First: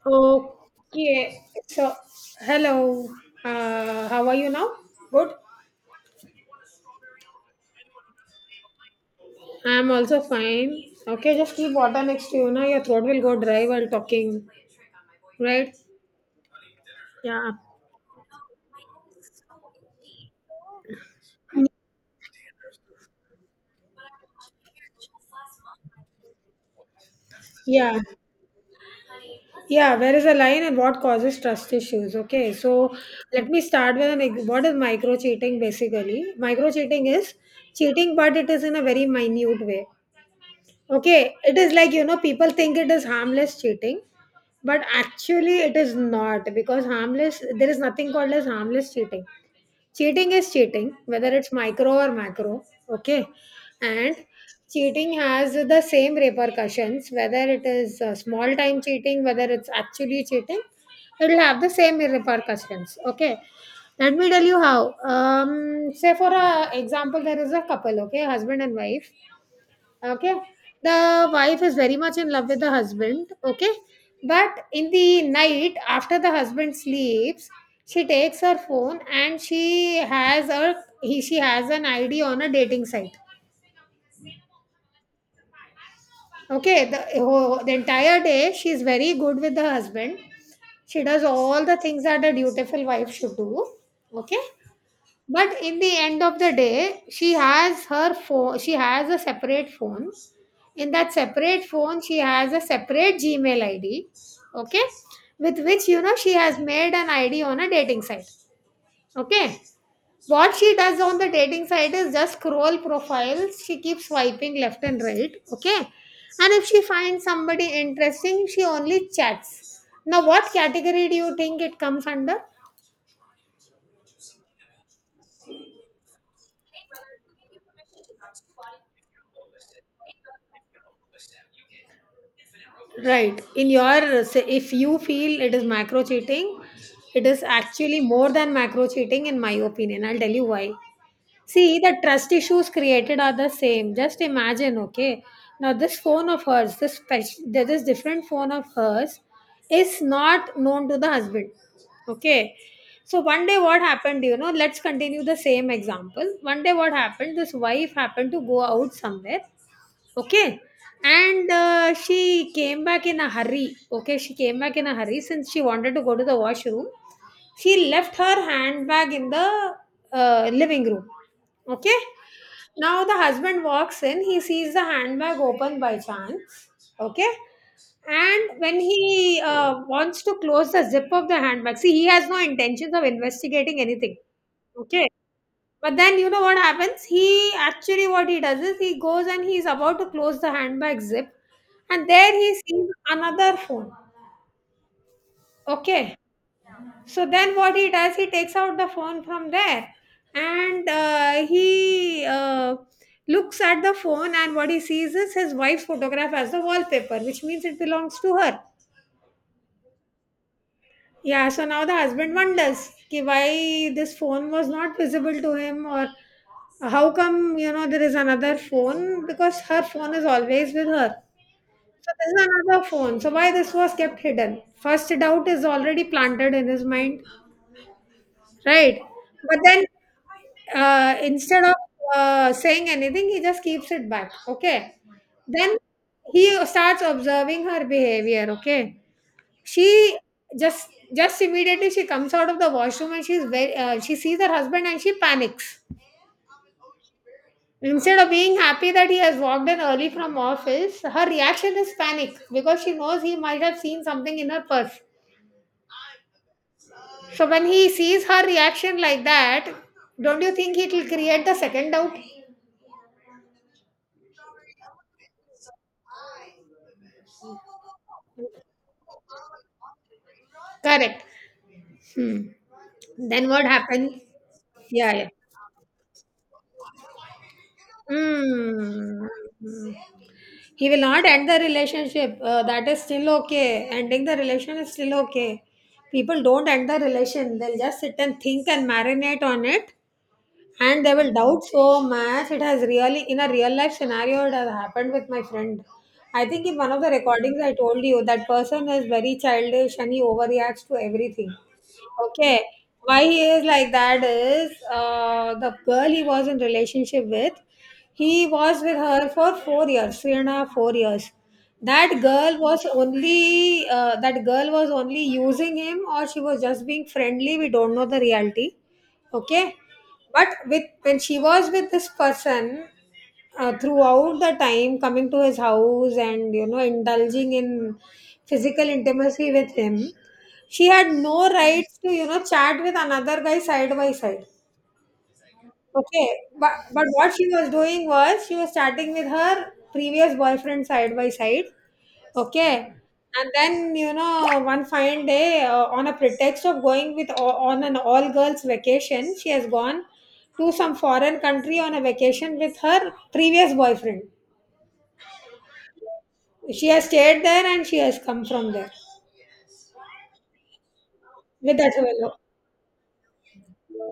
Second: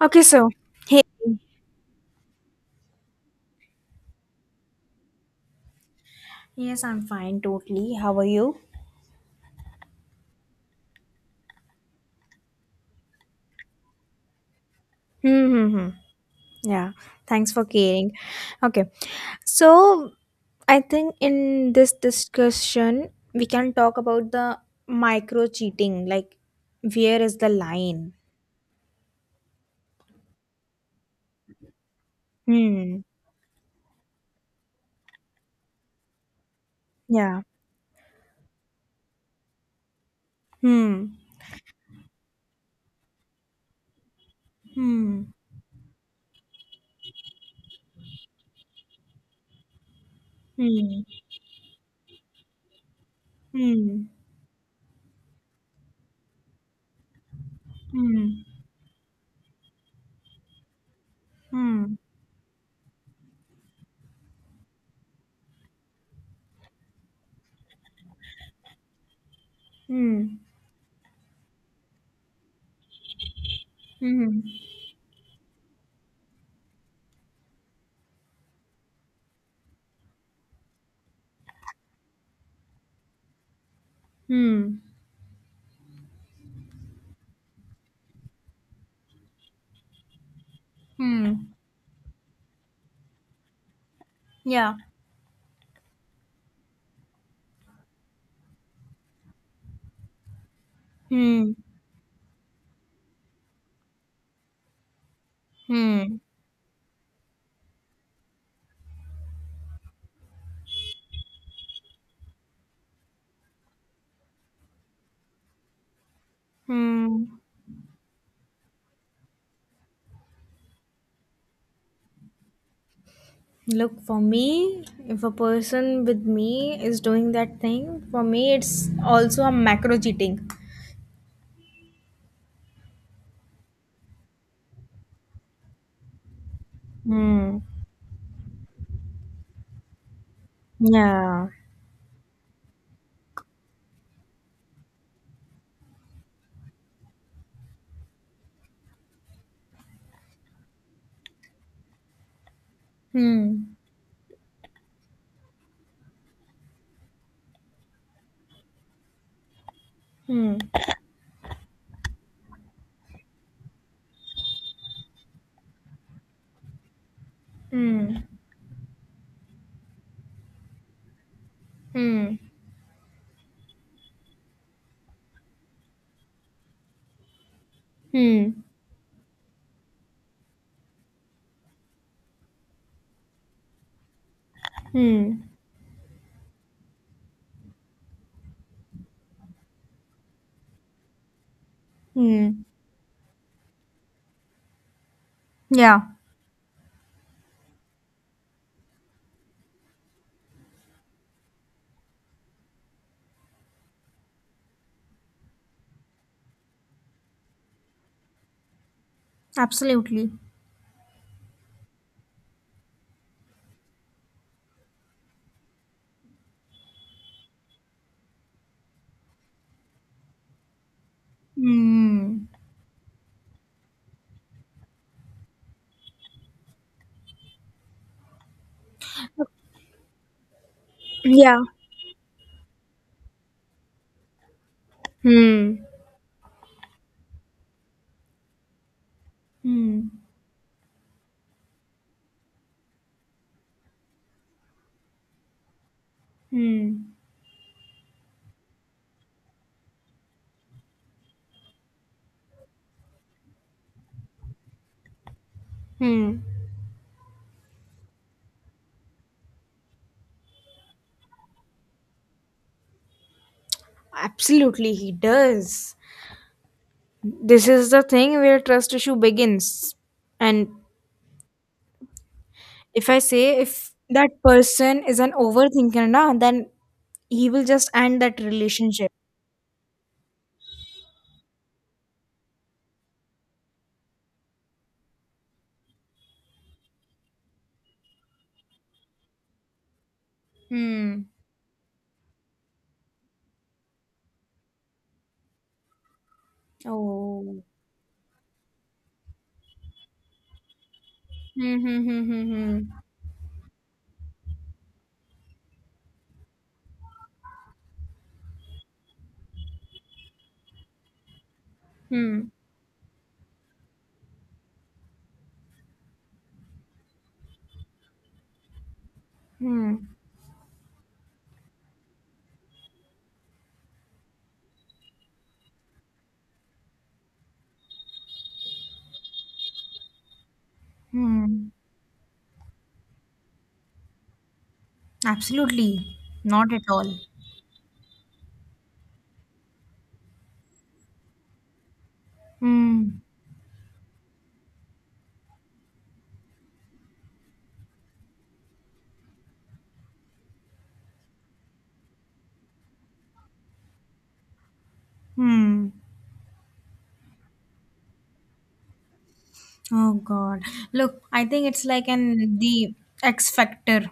Okay, so hey. Okay, so hello. How are you now? Good. Yes, I'm fine, totally. How are you? I'm also fine. Okay, just keep water next to you. Now your throat will go dry while talking, right? Mm-hmm. Yeah, Yeah. thanks for caring. Okay, so I think in this discussion we can talk about the micro cheating, like where is the Yeah. line? Yeah. Where is the line and what causes trust issues? Okay, so Hmm. let me start with what is micro cheating basically? Micro cheating is Yeah. cheating, but it is in a very minute way. Hmm. Okay, it is like, you know, people think it is harmless cheating, but Hmm. actually it is not because harmless, there is nothing called as harmless cheating. Cheating is cheating, Hmm. whether it's micro or macro. Okay. Hmm. And cheating has the same repercussions, whether it is Hmm. small time cheating, whether it's actually cheating, it'll have the Hmm. same repercussions. Okay. Let me tell you how. Say for a example, there is a couple, okay, husband and wife, okay, Hmm. the wife is very much in love with the husband, okay, Hmm. but in the night after the husband sleeps she takes her phone and she has an id on a dating site, Hmm. okay, the entire day she's very good with the husband, she does Hmm. all the things that a dutiful wife should do, okay. Yeah. But in the end of the day, she has her phone, she has a separate phone. In that Hmm. separate phone, she has a separate Gmail ID, okay, with which you know Hmm. she has made an ID on a dating site, okay. What she does on the dating site is just scroll profiles, she keeps swiping left and right, okay. And if she finds Hmm. somebody interesting, she only chats. Now, what category do you think it comes under? Look, for me, if a person with me is doing that thing, for me, it's also a macro cheating. Right. In your, say, if you feel it is macro cheating, it is Hmm. actually more than macro cheating, in my opinion. I'll tell you why. Yeah. See, the trust issues created are the same. Just imagine, okay. Now, this phone of hers, this different phone of hers, is not known to the husband. Okay. So one day, Hmm. what happened? You know, let's continue the same example. One day, what happened? This wife happened to go out somewhere. Hmm. Okay. And she came back in a hurry. Okay. She came back in a hurry since she wanted to go to the washroom. She Hmm. left her handbag in the living room. Okay. Hmm. Now the husband walks in. He sees the handbag open by chance. Okay. And Hmm. when he wants to close the zip of the handbag, see, he has no intentions of investigating anything. Okay, Hmm. but then you know what happens? He actually what he does is he goes and he's about to close the handbag zip and there he Hmm. sees another phone. Yeah. Okay. So then what he does, he takes out the phone from there and he looks at the phone and what he sees is his wife's photograph as the wallpaper, which means it belongs to her. Absolutely. Yeah, so now the husband wonders ki why this phone was not visible to him or how come, you know, there is another phone because her phone is always with her. So this Hmm. is another phone. So why this was kept hidden? First doubt is already planted in his mind, right? But then Yeah. instead of saying anything, he just keeps it back. Okay. Then Hmm. he starts observing her behavior. Okay. Hmm. She just just Immediately she comes out of the washroom and she's very she sees her husband and she panics. Hmm. Instead of being happy that he has walked in early from office, her reaction is panic because she knows he might have seen something in her purse. Hmm. So when he sees her reaction like that, don't you think it will create the second doubt? Absolutely, he does. This is the thing where trust issue begins, and Correct. Hmm. if I Then say what if happens? that person Yeah, is yeah. an overthinker, na, then he will just end that relationship. Hmm. He will not end the relationship. That is still okay. Ending the relation is still okay. People don't end the relation. They'll just sit and think and marinate on it, and they Hmm. will doubt so much. It has really, in a real life scenario, it has happened with my friend. I think in one of the Oh. recordings I told you that person is very childish and he overreacts to everything. Hmm. Hmm. Okay, Hmm. why he is like that is the girl he was in relationship with. He was with her for 4 years, three and a half, 4 years. Hmm. Hmm. That girl was only using him, or she was just being friendly. We don't know the reality. Okay, Hmm. Hmm. but with when she was with this person throughout the time, coming to his house and you know indulging in physical intimacy with him, she had no Hmm. rights to you know chat with another guy side by side. Absolutely. Okay, but Not at but all. what she was doing was she was chatting with her previous boyfriend side by side. Okay, Hmm. and then you know one fine day, on a pretext of on an all girls vacation, she has gone to some foreign country on a vacation with her previous boyfriend. Hmm. She has stayed there and she has come from there Oh God. Look, I think with it's that like fellow. an the X factor.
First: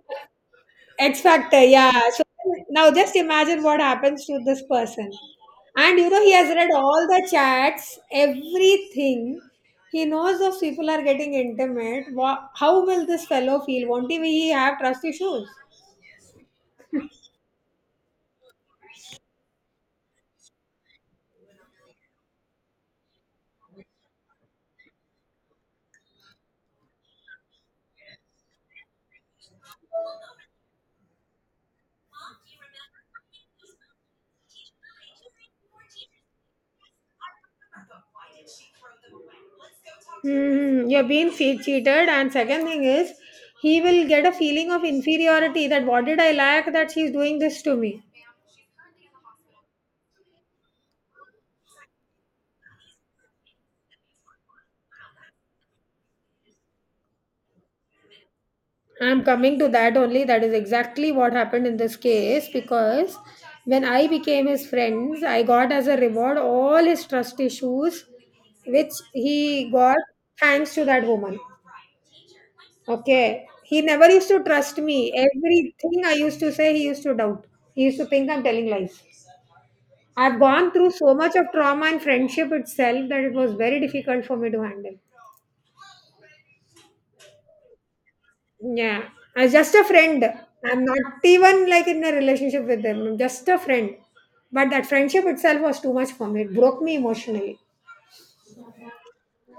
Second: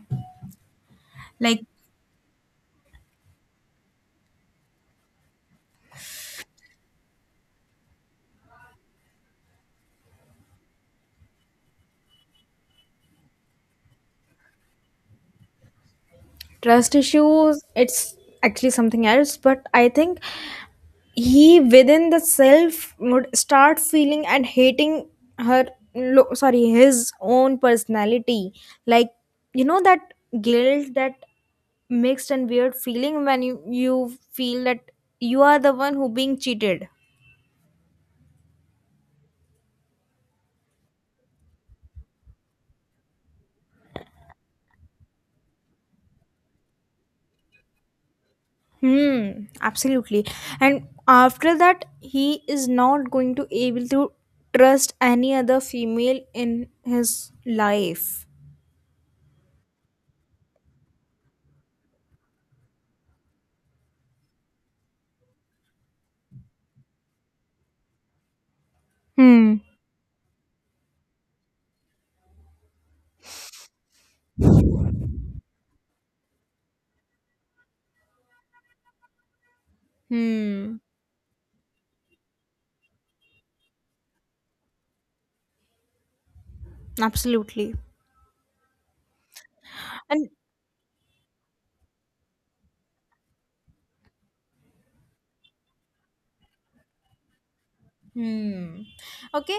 X Factor, Like, yeah. So now just imagine what happens to this person. And you know, he has read all the chats, everything. He knows those people are getting intimate. How will this fellow feel? Won't he have trust issues? trust issues, it's actually something else, but I think he within the self would start feeling and hating her sorry, his own personality, like that guilt, that mixed and weird feeling when you feel that you are the one who being cheated. Hmm, you're being cheated, and second thing is, he will get a feeling of inferiority that what did I lack that she's doing this to me. Hmm. Absolutely. And after that he is not going to able to trust any other female in his life. I'm coming to that only. That is exactly what happened in this case because when I became his friends, I got as a reward all his trust issues, which Hmm. he got thanks to that woman. Okay. He never used to trust me. Everything I used to say, he used to doubt. He used to think I'm telling lies. I've gone Hmm. through so much of trauma and friendship itself that it was very difficult for me to handle. Absolutely. Yeah. I was just a friend. And. I'm not even like in a relationship with them. I'm just a friend. But that friendship itself was too much for me. It broke me emotionally. Hmm. Okay.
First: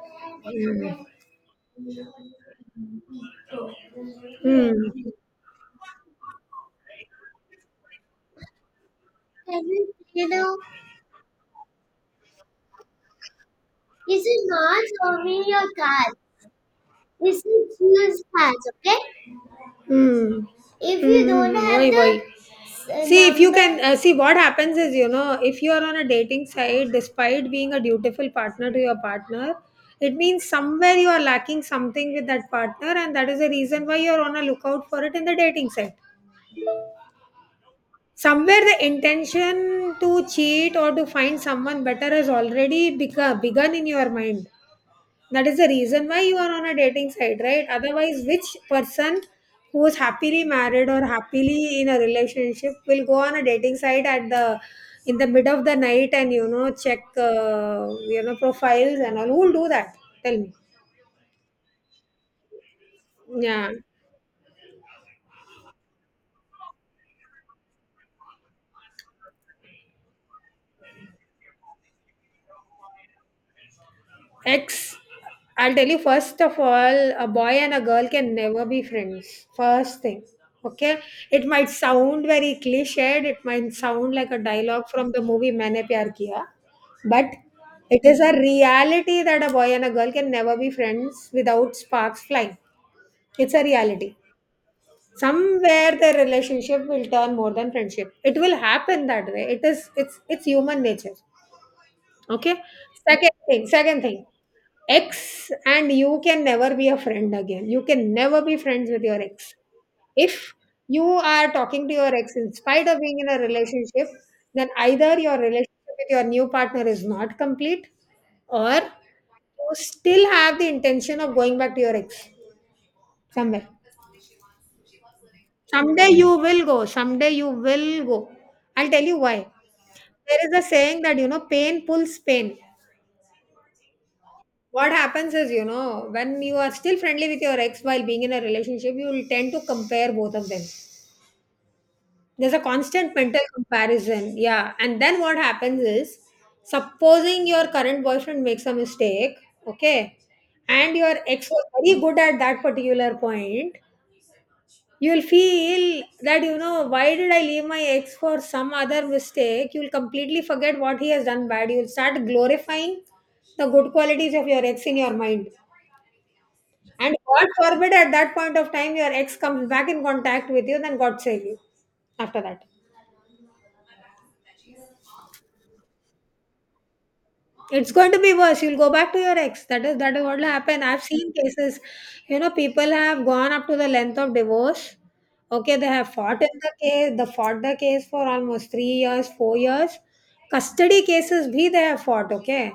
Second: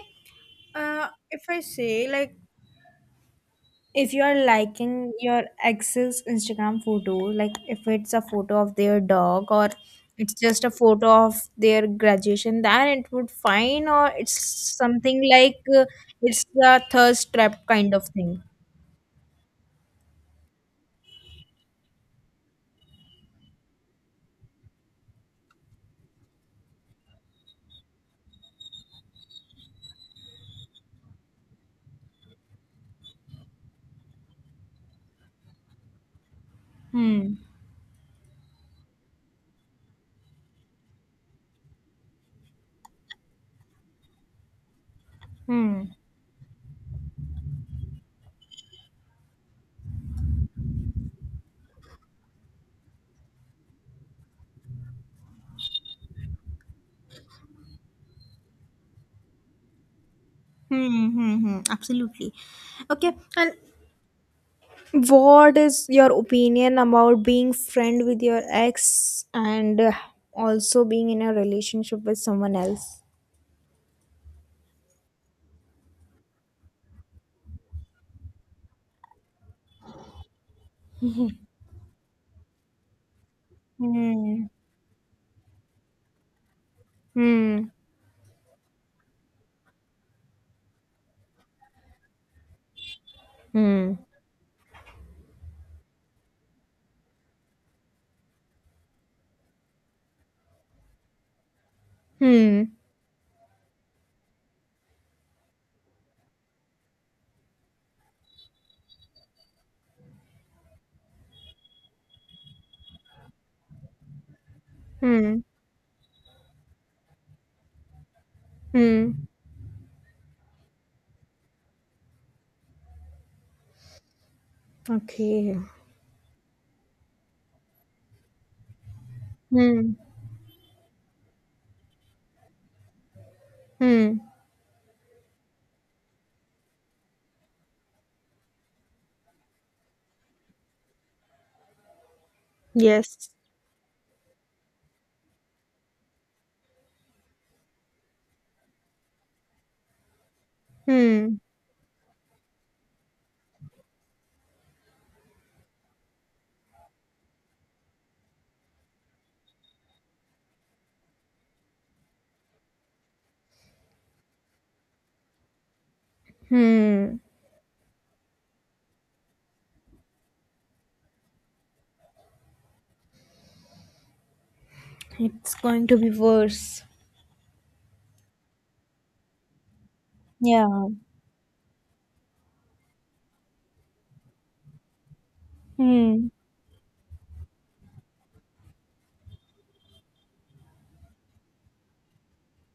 If I say, like, if you are liking Mm. your ex's Instagram photo, like if it's a photo of their dog, or it's just a photo of their graduation, then it would fine, or it's something like, it's the thirst trap kind of thing. Hmm. Hmm. have Why? Why? See, if you number, can see what happens is, you know, if you are on a dating site, despite being a dutiful partner to your partner, it means somewhere you are lacking something with that partner, and that is the reason why you are on a lookout for it in the dating site. Hmm. Somewhere the intention to cheat or to find someone better has already begun in your mind, that is the Hmm. reason why you are on a dating site, right? Otherwise, which person who is happily married or happily in a relationship will go on a dating site at the in the mid of the night and you know check you know profiles and all? Who will do that? Tell me. Hmm. Hmm. Hmm. Absolutely. Okay. And Yeah. what is your opinion about being friend with your ex, and also being in a relationship with someone else? Ex, I'll tell you first of all, a boy and a girl can never be friends. First thing. Okay? It might sound very cliched, it might sound like a Hmm. dialogue from the movie Maine Pyar Kiya, but Hmm. it is a reality that a boy and a girl can never be friends without sparks flying. It's a Hmm. reality. Somewhere the relationship will turn more than friendship. It will happen that way. It is it's human nature. Okay. Hmm. Second thing, ex and you can never be a friend again. You can never be friends with your ex. If you are talking to your ex in spite of being in a relationship, then either your Hmm. relationship with your new partner is not complete or Hmm. you still have the intention of going back to your ex somewhere. Okay. Someday you will go. Someday you will go. I'll tell you why. Hmm. There is a saying that, you know, pain pulls pain. Hmm. What happens is, you know, when you are still friendly with your ex while being in a relationship, you will tend to compare both of them, there's a constant Yes. mental comparison, yeah, and then what happens is supposing your current boyfriend makes a mistake, okay, and your Hmm. ex was very good at that particular point, you'll feel that you know why did I leave my ex for some other mistake, you'll completely forget what he has done bad, you'll start glorifying the good qualities of your ex in your mind. And Hmm. God forbid at that point of time your ex comes back in contact with you, then God save you after that. It's going to be worse. It's going to be worse. You'll go back to your ex. That is what will happen. Yeah. I've seen cases, you know, people have gone up to the length of divorce. Okay, they have Hmm. fought in The fought the case for almost 3 years, 4 years. Custody cases bhi they have fought, okay.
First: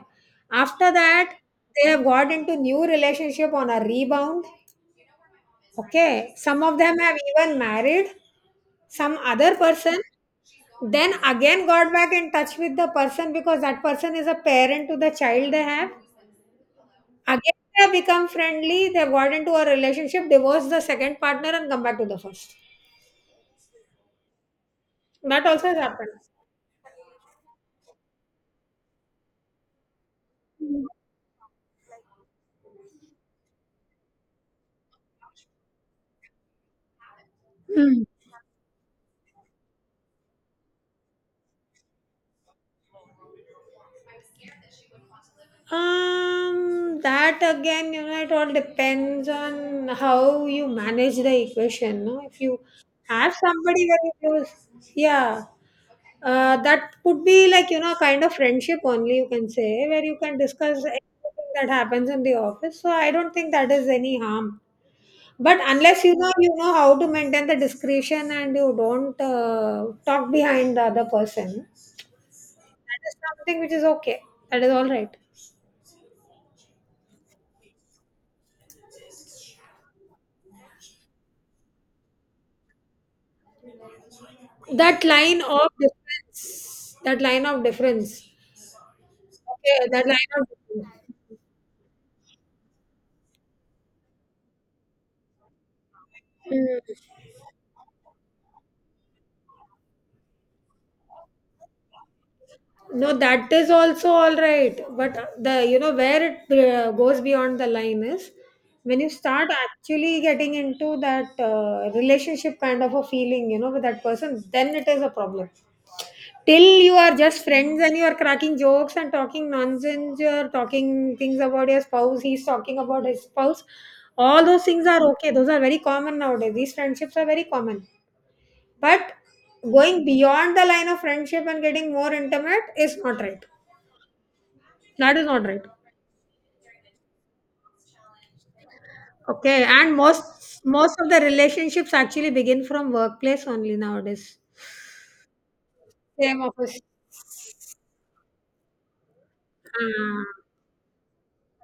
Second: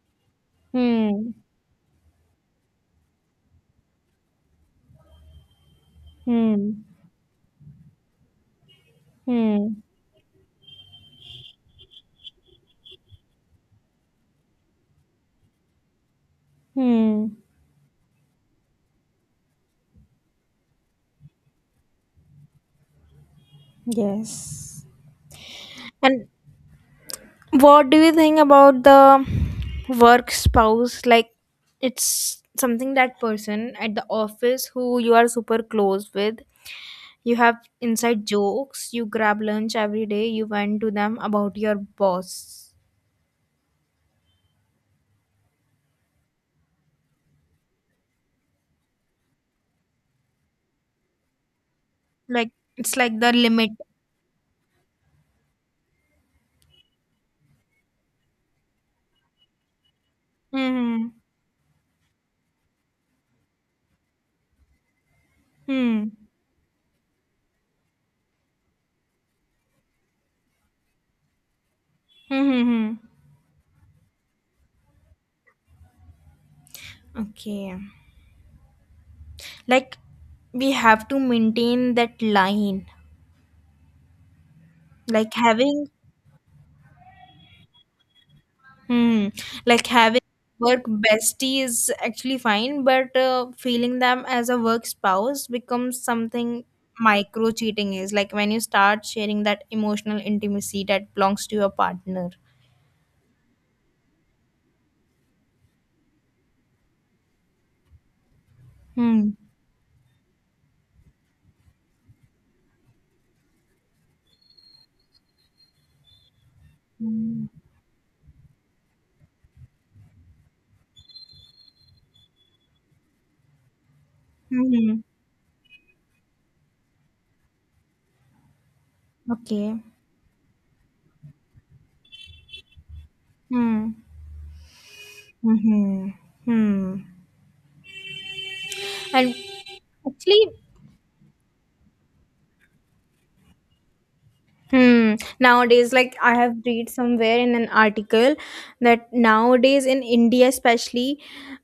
After Hmm. that, they have got into new relationship on a rebound. Okay, some of Hmm. them have even married some other Hmm. person, then again got back in touch with the person because that person is a parent to the child they have. Hmm. Again, they have become friendly, they've got into a relationship, divorced the second partner, and come back to the first. Yes. That also has happened. And what do you think about the work spouse? Like, it's something that person at the office who you are super close with. You have Hmm. inside jokes, you grab lunch every day, you vent to them about your boss. That again, you know, it all depends on how you manage the equation. No? If Like, you it's like the have limit. somebody very close, yeah. That could be like, you know, a kind of friendship only, you can say, where you can discuss Hmm. everything that happens in the office. So I don't think that is any harm. But unless Hmm. you know, you know how to maintain the discretion and you don't talk behind the other person, that Mm-hmm. is something which is okay. That is all right. Okay. Like, we have to maintain that line. That Like, line of having difference, that line of difference. Hmm. Like Okay, that having line of work difference. bestie is actually fine, but feeling them as a work spouse becomes Hmm. something micro cheating is. Like when you start sharing that emotional intimacy that belongs to your partner. No, that is also all right. But the you know where it goes beyond the line is when you Hmm. start actually getting into that relationship kind of a feeling, you know, with that person, then it is a problem. Till you are just Hmm. friends and you are cracking jokes and talking nonsense, you're talking things about your spouse, he's talking about his spouse. All those things are Mhm. okay. Those are very common nowadays. These friendships are very common. But Okay. going beyond the line of friendship and getting more intimate is not right. Hmm. That is not right. Mm-hmm. Hmm. And Okay, and actually. most of the relationships actually begin from workplace only nowadays. Hmm. Nowadays, like I Same have office. read somewhere in an article that nowadays in Ah. India, especially,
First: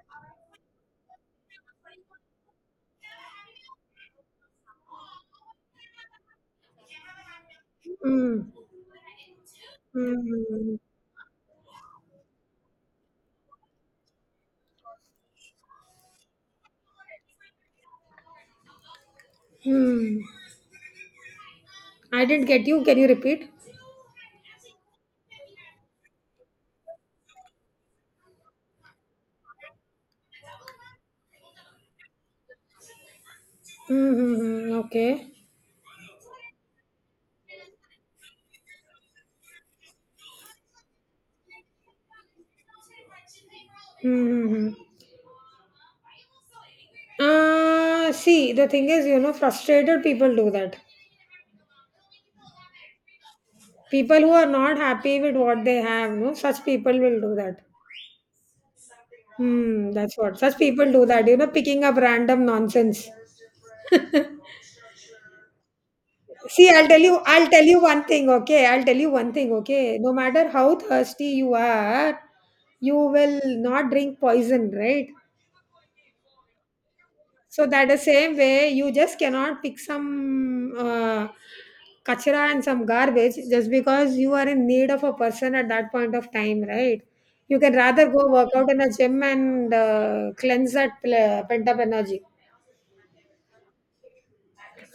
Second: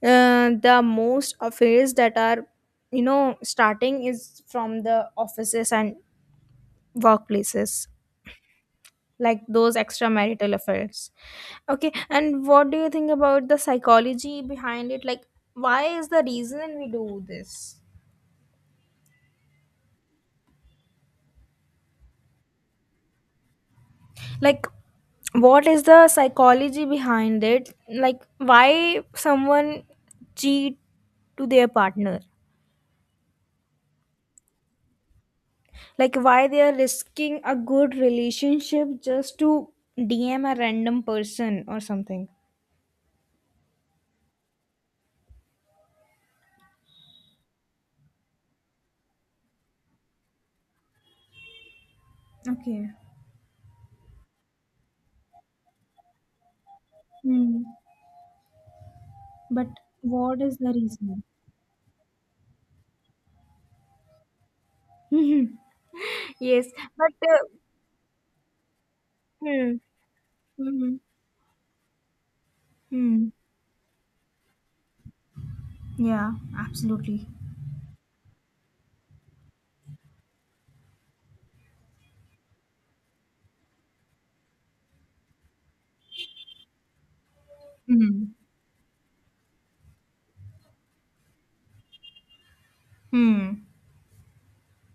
the most affairs that are starting is from the offices and workplaces, Mm, like those mm, extramarital mm, affairs. Okay, and what do you think about the psychology behind it? Like, why is the reason we do this? mm. I didn't get you. Can you repeat? Like, what is the psychology behind it, like why someone cheat to their partner, Mm-hmm. Okay. like why they are risking a good relationship just to dm a random person or something. Mm-hmm. See, the thing is, you know, frustrated people do that. Okay. People who are not happy with what they have, no, such people will do Hmm. that. But Hmm, that's what what is such the people do, reason? that, you know, picking up random nonsense. Mhm. Yes. See, But I'll tell you one thing, okay? I'll tell you one thing, hmm. okay? No matter how Mm-hmm. thirsty you are, you Hmm. will not drink poison, right? Yeah, absolutely. So that the same way, you just cannot pick some kachra and some garbage just because you are in need of a person at that point of time, right? You can rather go Hmm. work out in a gym and cleanse that pent up energy. Hmm.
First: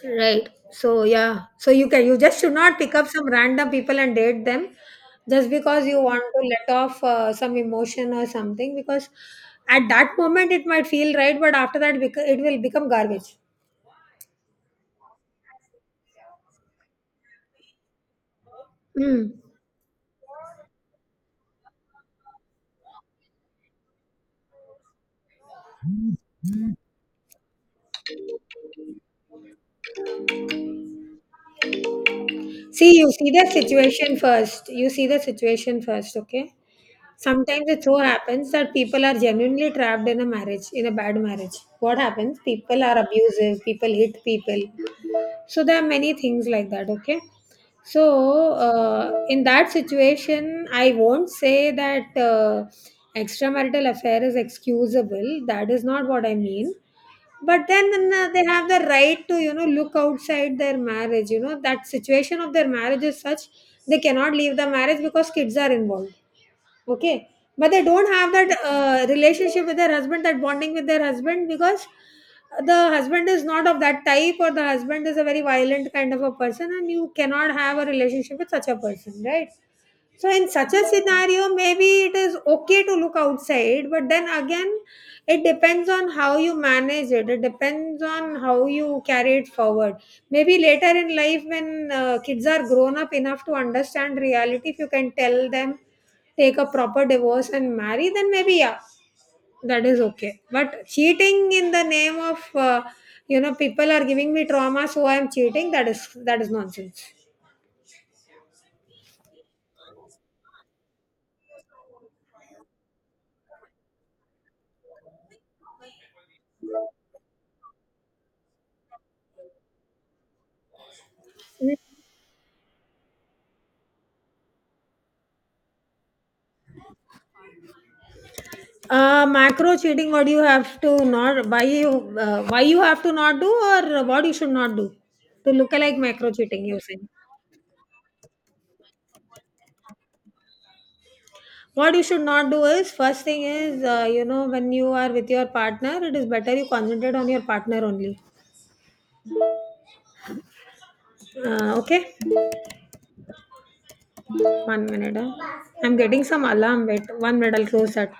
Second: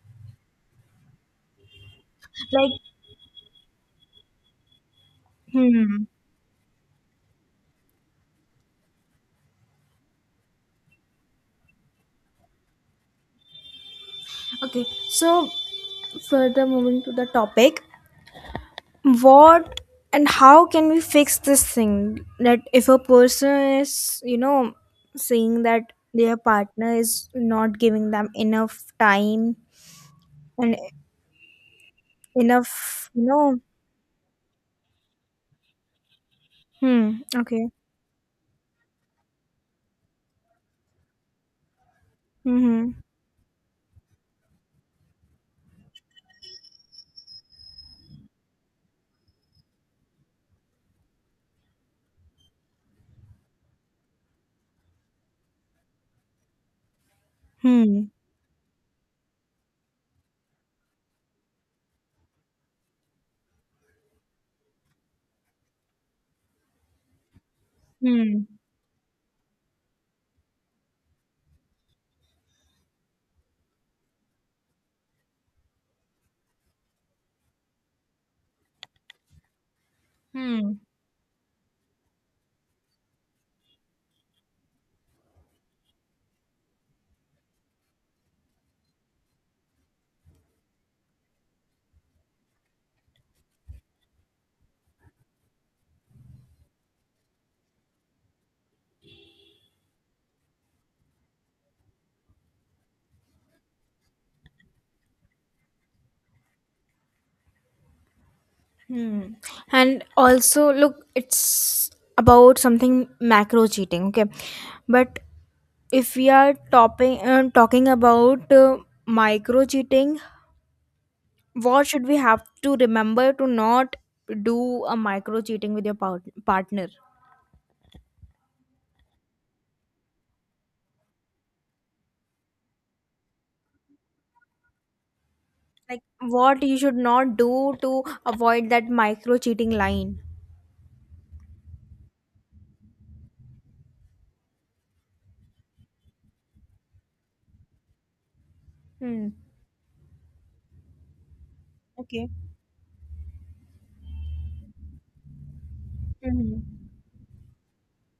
Right. So yeah. So you just should Like, not pick up some random people and date them just because you hmm. want to let off some emotion or something because at that moment it might feel right but after that it will become garbage. Okay, so further moving to the topic, Mm. what and how can we fix this thing that if a person is saying that their partner is not giving them enough time and See enoughyou see the situation first. You see the situation first, okay? hmm. Sometimes Okay. it so happens that people are genuinely trapped in a marriage, in a bad marriage. What happens? People Hmm. are abusive, people hit people, so there are many things like that, okay. So in that situation I won't say that extramarital affair is excusable. That is not what I mean. But then Hmm. They have the right to, you know, look outside their marriage. You know, that situation of their marriage is such, they cannot leave the marriage because kids are involved. Okay. But they don't have Hmm. that relationship with their husband, that bonding with their husband, because the husband is not of that type, or the husband is a very violent kind of a person, and you cannot have a relationship with such a person, right? So in such Hmm. a scenario, maybe it is okay to look outside, but then again, it depends on how you manage it. It depends on how you carry it forward. Maybe later in life, when kids are grown up enough to understand reality, if you can tell them, take a proper divorce and marry, then maybe yeah, that is okay. But cheating in the name of you know, people are giving me trauma, so I am cheating. That is nonsense. Hmm. And also, look, it's about something macro cheating, okay, but if we are talking about micro cheating, what should we have to remember to not do a micro cheating with your partner? Macro cheating. What do you have to not? Why you? Why you have to not do, or what you should not do? To look alike Like, macro what cheating, you you're should saying. not do to avoid that micro cheating line. What you should not do is, first thing is, you know, when you are with your partner, it is better you concentrate on your partner only. Hmm. Okay, Okay. one minute. Huh? I'm getting some Hmm. alarm. Wait, one minute. I'll close that.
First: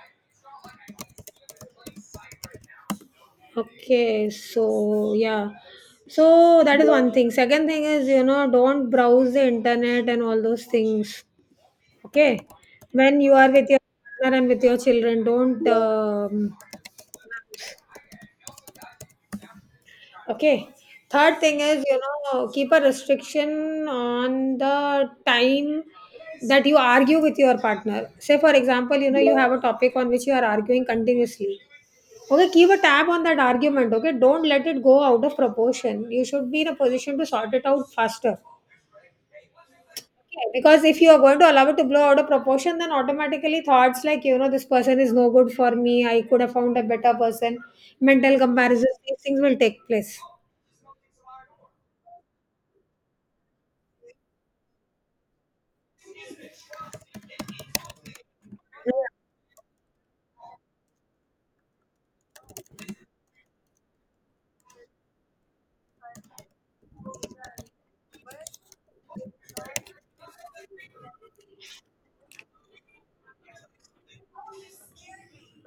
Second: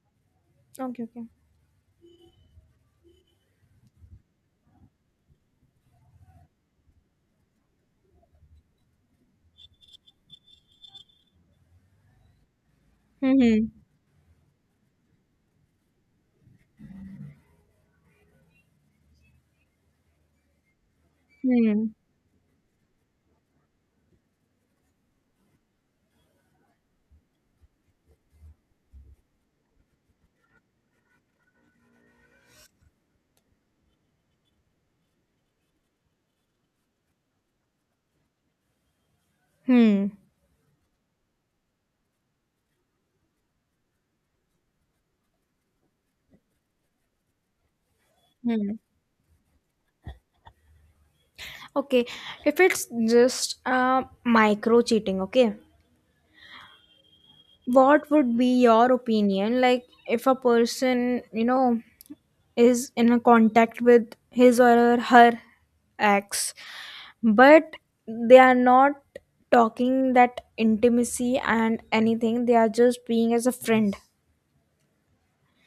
Okay. Okay. Okay, so yeah. So that is one thing. Second thing is, you know, don't browse the internet and all those things. Okay, when you are with Hmm. your partner and with your children, don't okay, third thing Hmm. is, you know, keep a restriction on the time that you argue with your partner. Say, for example, you know, you have a topic on which you are arguing continuously. Okay, keep a tab on that argument. Okay, don't let it go out of proportion. You should be in a position to sort it out faster. Hmm. Okay, because if you are going to allow it to blow out of proportion, then automatically thoughts like, you know, this person is no good for me, I could have found a better person, mental Hmm. comparisons, these things will take place. Okay. If it's just micro cheating, okay, what would be your opinion, like if a person is in a contact with his or her ex, but they are not talking that intimacy and anything, they are just being as a friend,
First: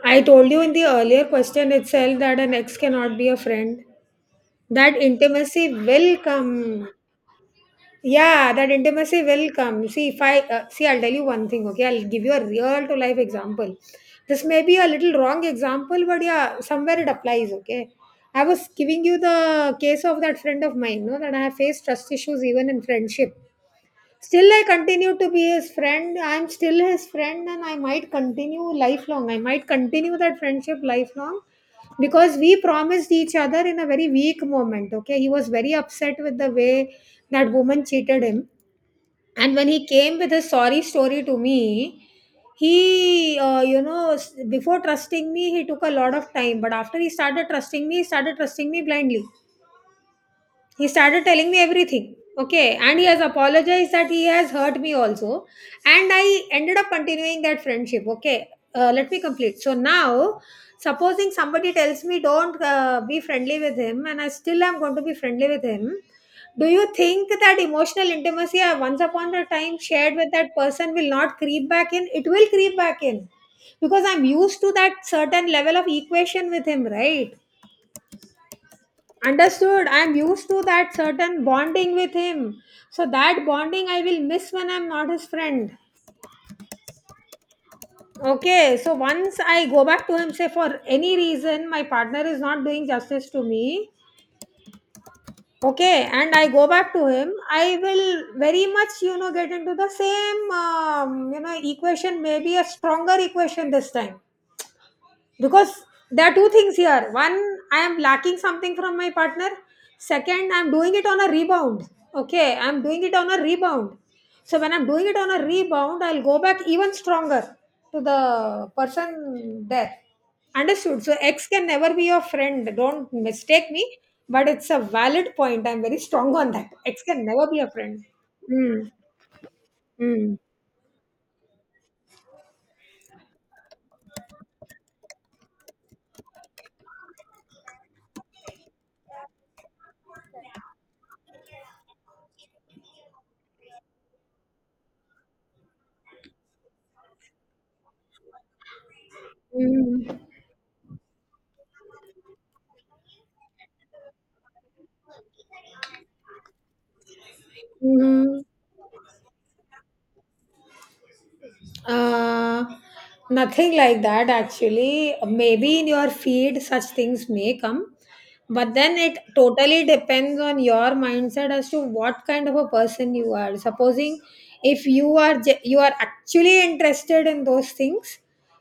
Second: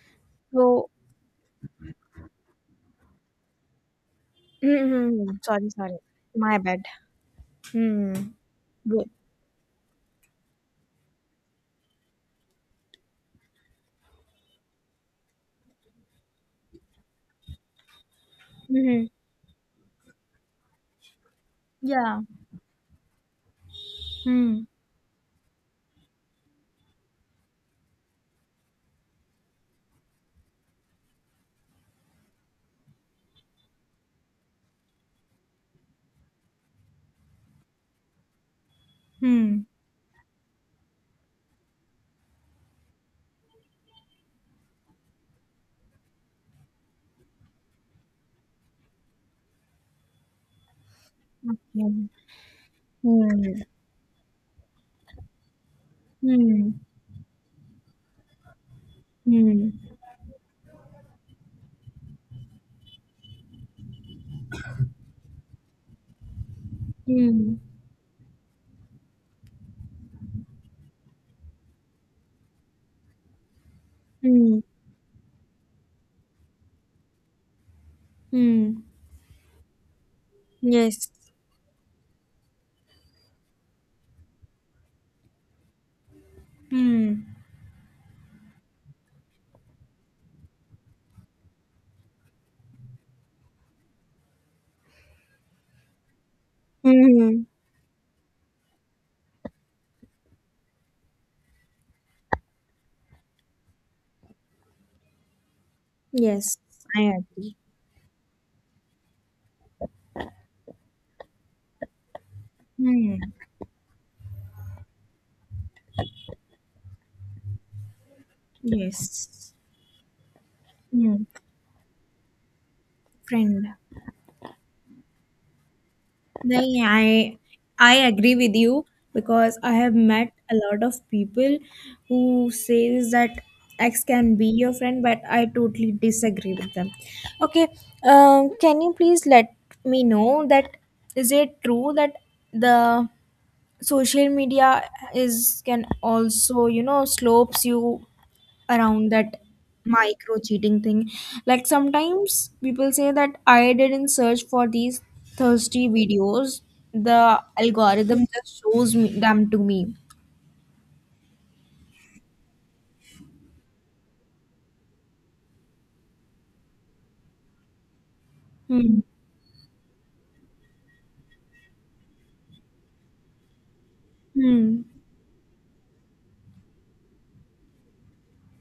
I told you in the so. earlier question itself that an ex cannot be a friend. That Mm-hmm. Sorry, intimacy sorry. will My bad. come. Hmm. Yeah, that Good. intimacy will come. See if I see I'll tell you one thing, okay? I'll give you a real to life example. This may be a little wrong example, but yeah, somewhere it applies. Okay, I was giving Hmm. you the case of that friend of mine, no, that I have faced trust Yeah. issues even in friendship. Still, Hmm. I continue to be his friend. I'm still his friend, and I might continue lifelong. I might continue that friendship lifelong because we promised each other in a very weak moment. Okay, he was very upset with the way that woman cheated him, and Hmm. when he came with his sorry story to me, he, you know, before trusting me, he took a lot of time, but after he started trusting me, he started trusting me blindly. He started telling me everything. Okay. Okay, and he has Hmm. apologized that he has hurt me also, and I Hmm. ended up continuing that friendship. Okay, let me complete. So Hmm. now supposing somebody tells me don't be friendly with him, and I still am going to be friendly with him, do you think that Hmm. emotional intimacy I once upon a time shared with that person will not creep back in? It will creep back in because I'm Hmm. used to that certain level of equation with him, right? Hmm. Understood. I'm used to that Yes. certain bonding with him. So that bonding I will miss when I'm not his friend. Hmm. Okay, so once I go back to him, say for any reason my partner is not doing justice to me, okay, and I go back to him, Hmm. I will very much, you know, get into the same, you know, equation, maybe a stronger equation this time. Because there are two Yes, things here. I One, agree. I am lacking something from my partner. Second, I'm doing it on a rebound. Okay, I'm doing it Hmm. on a rebound. So when I'm doing it on a rebound, I'll go back even stronger to the person Yes. there. Understood? So Mm. ex can never be your friend. Don't mistake Friend. me, but it's a valid point. I'm very strong on Then that. yeah, Ex can I never be a I friend. agree with you, Mm. because I have met Mm. a lot of people who says that X can be your friend, but I totally disagree with them. Okay. Can you please let me know that, is it true that the social media is can also slopes you around that Mm. micro cheating thing. Like sometimes people say that I didn't search for these thirsty videos. The algorithm Mm. just shows them to me. Uh, Nothing like that, actually. Maybe in your feed such things may come, but then Hmm. it totally depends on your mindset as to what kind of a person you are. Supposing Hmm. if you are you are actually interested in those things,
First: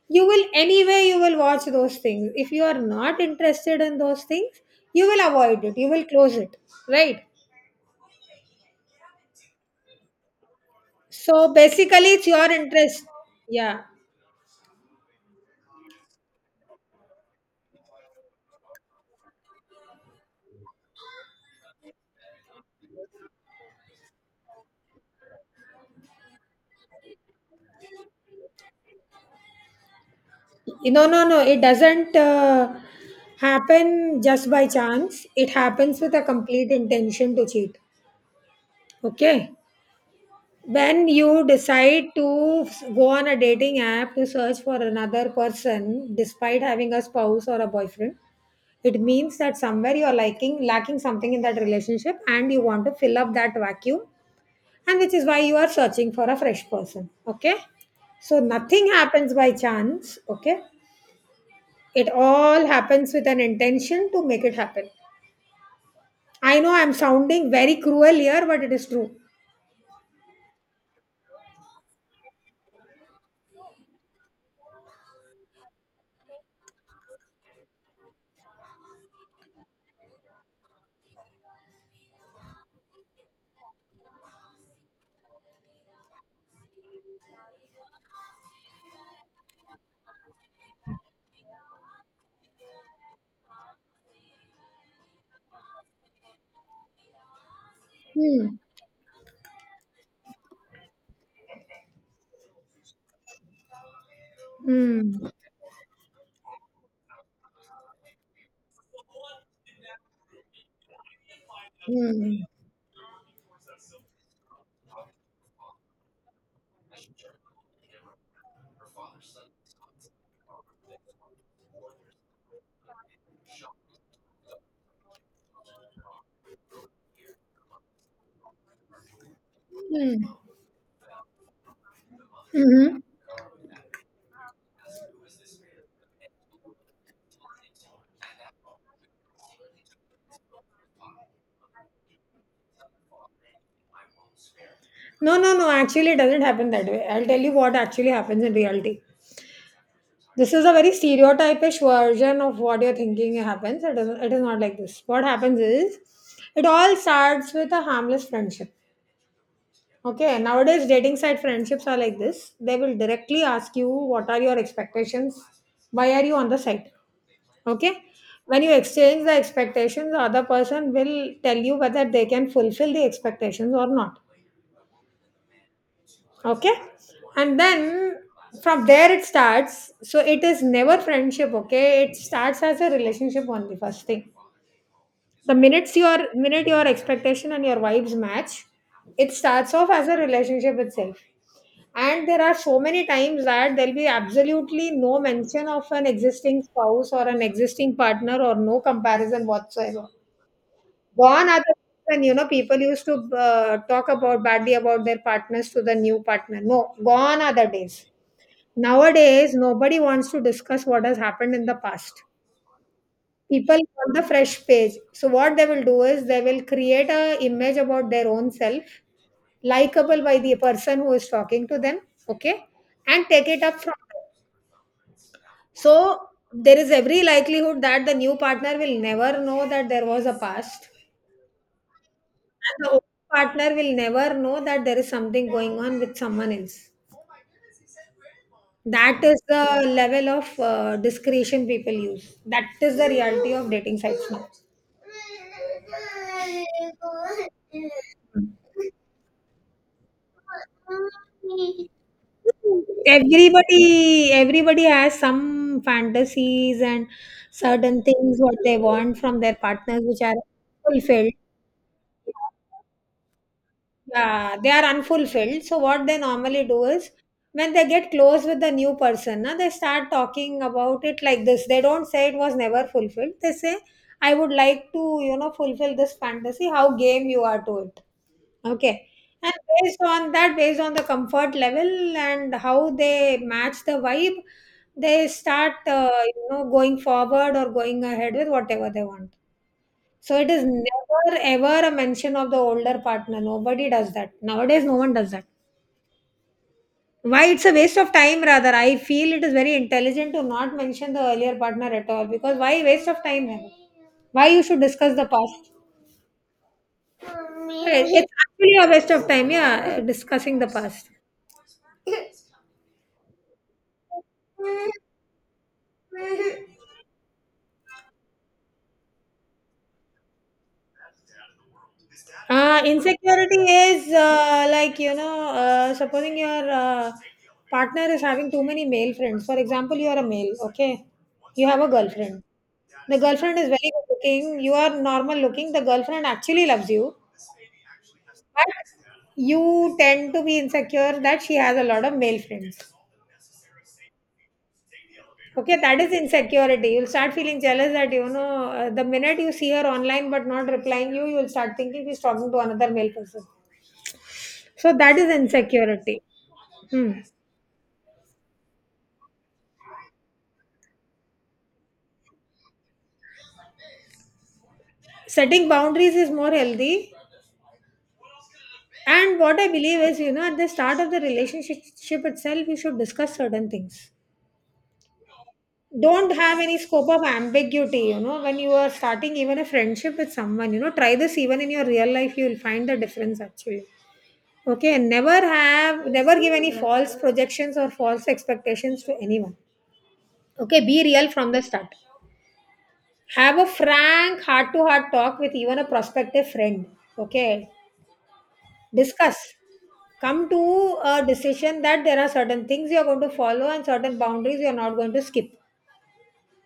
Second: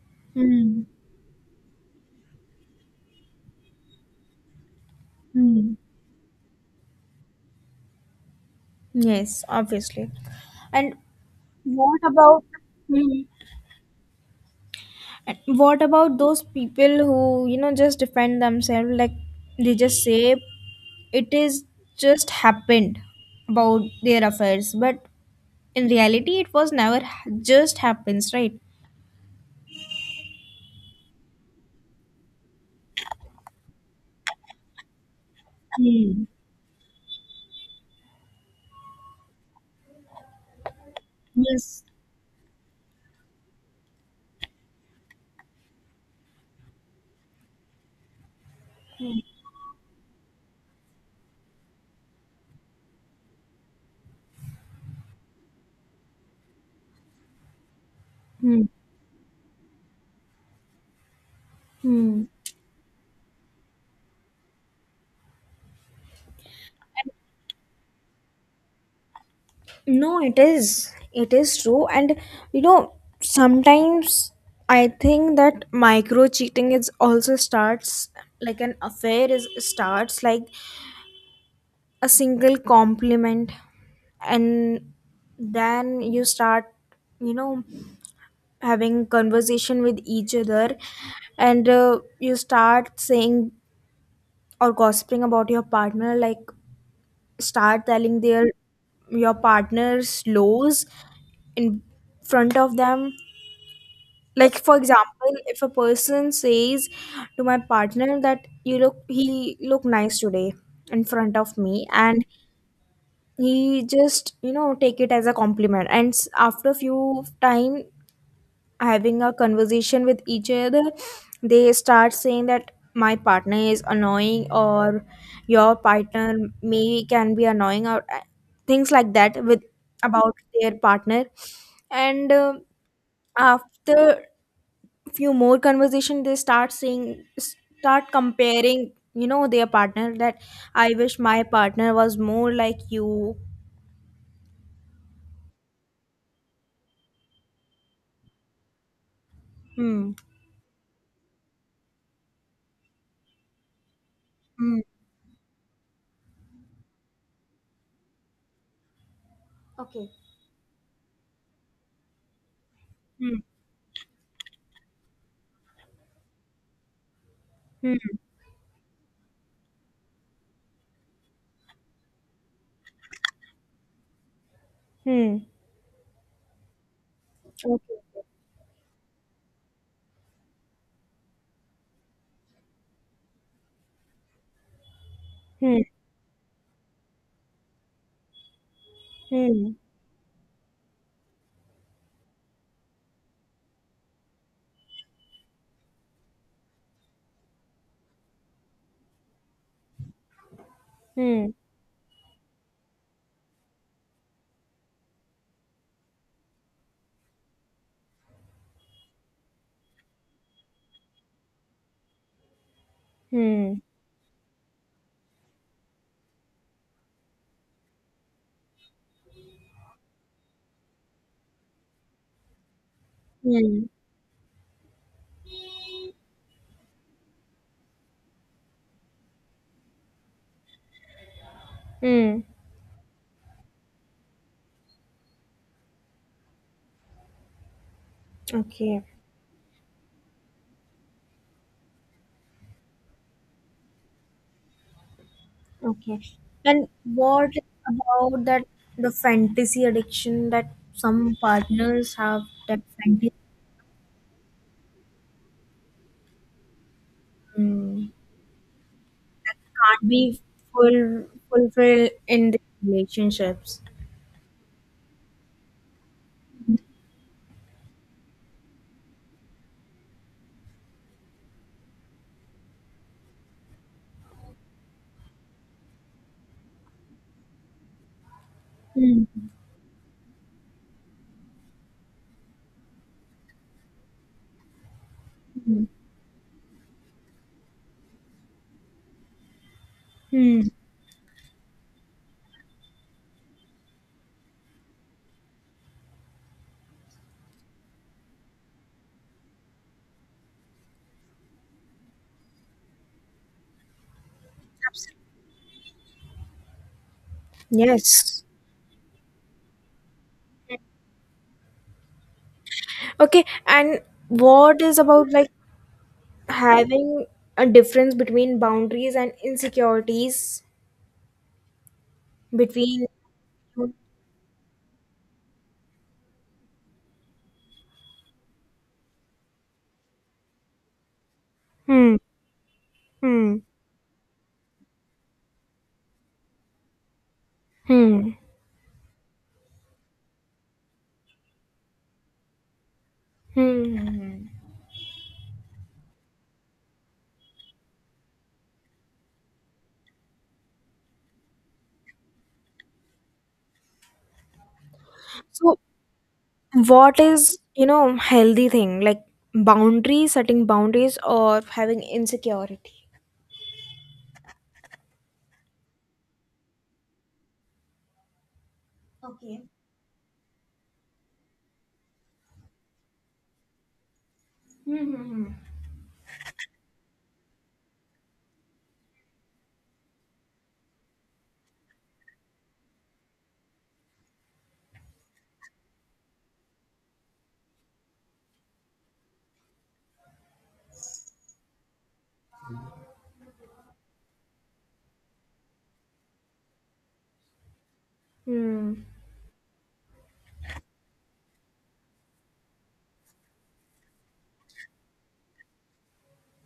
you will Hmm. anyway you will watch those things. If you are not interested in those things, you will avoid Hmm. it. You will close it, right? Yes, obviously. And So what basically, it's about your interest. Hmm. Yeah. And what about those people who just defend themselves, like they just say it is just happened about their affairs? But in reality, it was never just happens, right? No, no, no. It doesn't happen just by chance. It happens with a Hmm. complete intention to cheat. Okay. When you Yes. decide to go on a dating app to search for another person, despite having a spouse or a boyfriend, it means that somewhere you're liking lacking something in that relationship, and you want to fill up that vacuum, and which is why you are searching for a fresh person. Okay. So Hmm. nothing happens by chance. Okay. It Hmm. all happens with an intention to make it happen. I know I'm sounding very cruel here, but it is true. No, it is. It is true. And you know, sometimes I think that micro cheating is also starts, like an affair is starts, like a single compliment, and then you start you know having conversation with each other, and you start saying or gossiping about your partner, like start telling their Hmm. your partner's lows in front of them, like for Hmm. example if a person says to my partner that you look he look nice today in front of me, and Hmm. he just take it as a compliment, and after a few time having a conversation with each other, they start saying that my partner is annoying, or your partner maybe can be annoying, or things like that, with Hmm. about their partner, and Mm-hmm. after few more conversation, they start saying start comparing their partner, that I wish my partner was more like you. No, no, no. Actually, it doesn't happen that way. I'll tell you what actually happens in reality. Hmm. This is a very stereotypish version of what you're thinking happens. It doesn't. It is not like Hmm. this. What happens is, it all starts with a harmless friendship. Okay. Okay, nowadays dating site friendships are like this. They will directly Hmm. ask you what are your expectations, why are you on the site? Okay, Hmm. when you exchange the expectations, the other person will tell you whether they can fulfill the expectations or not. Hmm. Okay, and then Okay. from there it starts. So it is never friendship. Okay, it starts as a relationship only. First thing, the Hmm. minutes your minute your expectation and your vibes match, it starts Hmm. off as a relationship itself. And there are so many times that there'll be absolutely no mention of an existing spouse or an existing partner or no comparison whatsoever. Hmm. Gone are the days when you know people used to talk about badly about their partners to the new partner. No, gone are the days. Nowadays, nobody wants to discuss what has happened in the past. People Hmm. want the fresh page, so what they will do is they will create a image about their own self likable by the person who is talking to them, okay, and take it up Hmm. from there. So there is every likelihood that the new partner will never know that there was a past Hmm. and the old partner will never know that there is something going on with someone else. Okay. That is the level of discretion people use. That is the reality of dating sites now. Okay. And what about that the fantasy addiction that some partners have, that fantasy. Everybody has some fantasies and certain Hmm. things what they want from their partners, Can't which are be full fulfilled. fulfilled in the relationships? Yeah, they are unfulfilled. So what they normally do is when they get close with the new person, na, they start talking about it like this. They don't say it was never fulfilled. They say, I would like to, you know, fulfill this fantasy, how game you are to it. Okay. Hmm. And based on that, based on the comfort level and how they match the vibe, they Hmm. start, you know, going forward or going ahead with whatever they want. So it is Hmm. never ever a mention of the older partner. Nobody does that. Nowadays, no one does that. Why, it's a waste of time, rather. I feel it is very intelligent to not mention the earlier partner at all, because why waste of time? Heather? Why you should discuss the past? Right, it's Yes. actually a waste of time, yeah, discussing the past. Okay. And what is about, like, having a difference between boundaries and insecurities between? Insecurity is like, you know, supposing your partner is having too many male friends. For example, you are a male, okay? You have a Hmm. girlfriend. The Hmm. girlfriend is very good looking. You are normal looking. The girlfriend actually loves you. Hmm. But you tend to be insecure that she has a lot of male friends. Hmm. Okay, that is insecurity. You'll start feeling jealous that, you know, the minute you see her online but not replying you, you'll start thinking she's talking to another male person. So that is So, insecurity. Hmm. what is healthy thing, like setting boundaries, or having insecurity? Setting boundaries is more healthy. And what Okay. I believe is, you know, at the start of the relationship itself, you should discuss certain things. Hmm. Don't have any scope of ambiguity, you know, when you are starting even a friendship with someone, you know, try this even in your real life, you will find the difference actually. Okay, and never have, never give any false projections or false expectations to anyone. Okay, be real from the start. Have a frank heart to heart talk with even a prospective friend, okay, Hmm. discuss, come to a decision that there are certain things you are going to follow and certain boundaries you are not going to skip.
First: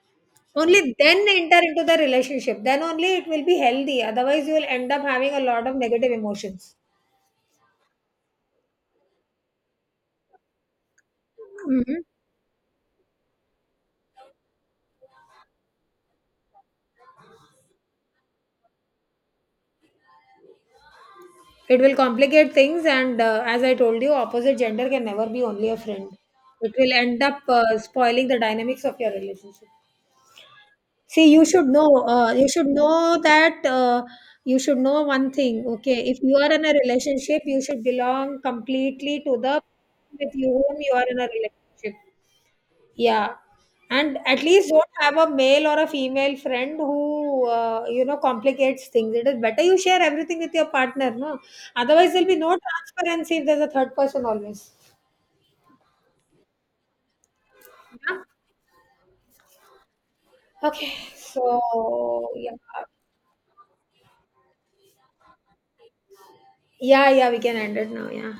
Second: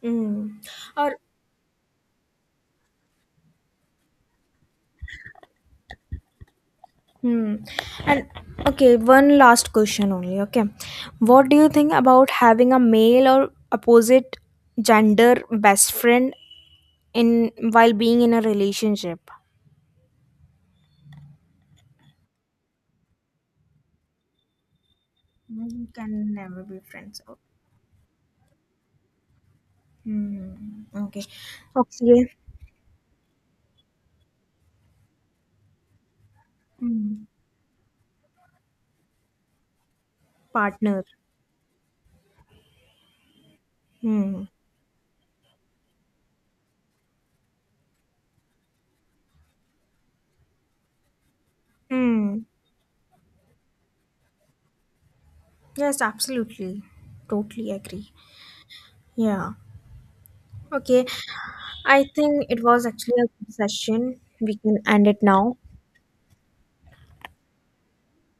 Hmm. Only Or then enter into the relationship, then only it will be healthy, otherwise you will end up having a lot of negative emotions. hmm. And okay, one last question only. Okay, what do you think Mhm. about having a male or opposite gender best friend in while being in a relationship? It will complicate things, and as I told you, opposite gender can never be only a You friend. can never It be will friends. end Oh. up spoiling the dynamics of your relationship. Hmm. Okay. See, you should know. Okay. You should know that you should know one thing. Okay, if you are in a Hmm. relationship, you should belong completely to the person with you whom you Partner. are in a relationship. Yeah, and Hmm. at least don't have a male or a female friend who you know complicates things. It is better you share everything with your partner, no? Otherwise, there'll be Hmm. no transparency if there's a third person always. Yes, absolutely. Totally agree. Yeah. Yeah. Okay. Okay. I So think it yeah, was actually a good session. We can end it now. yeah. We can end it now. Yeah.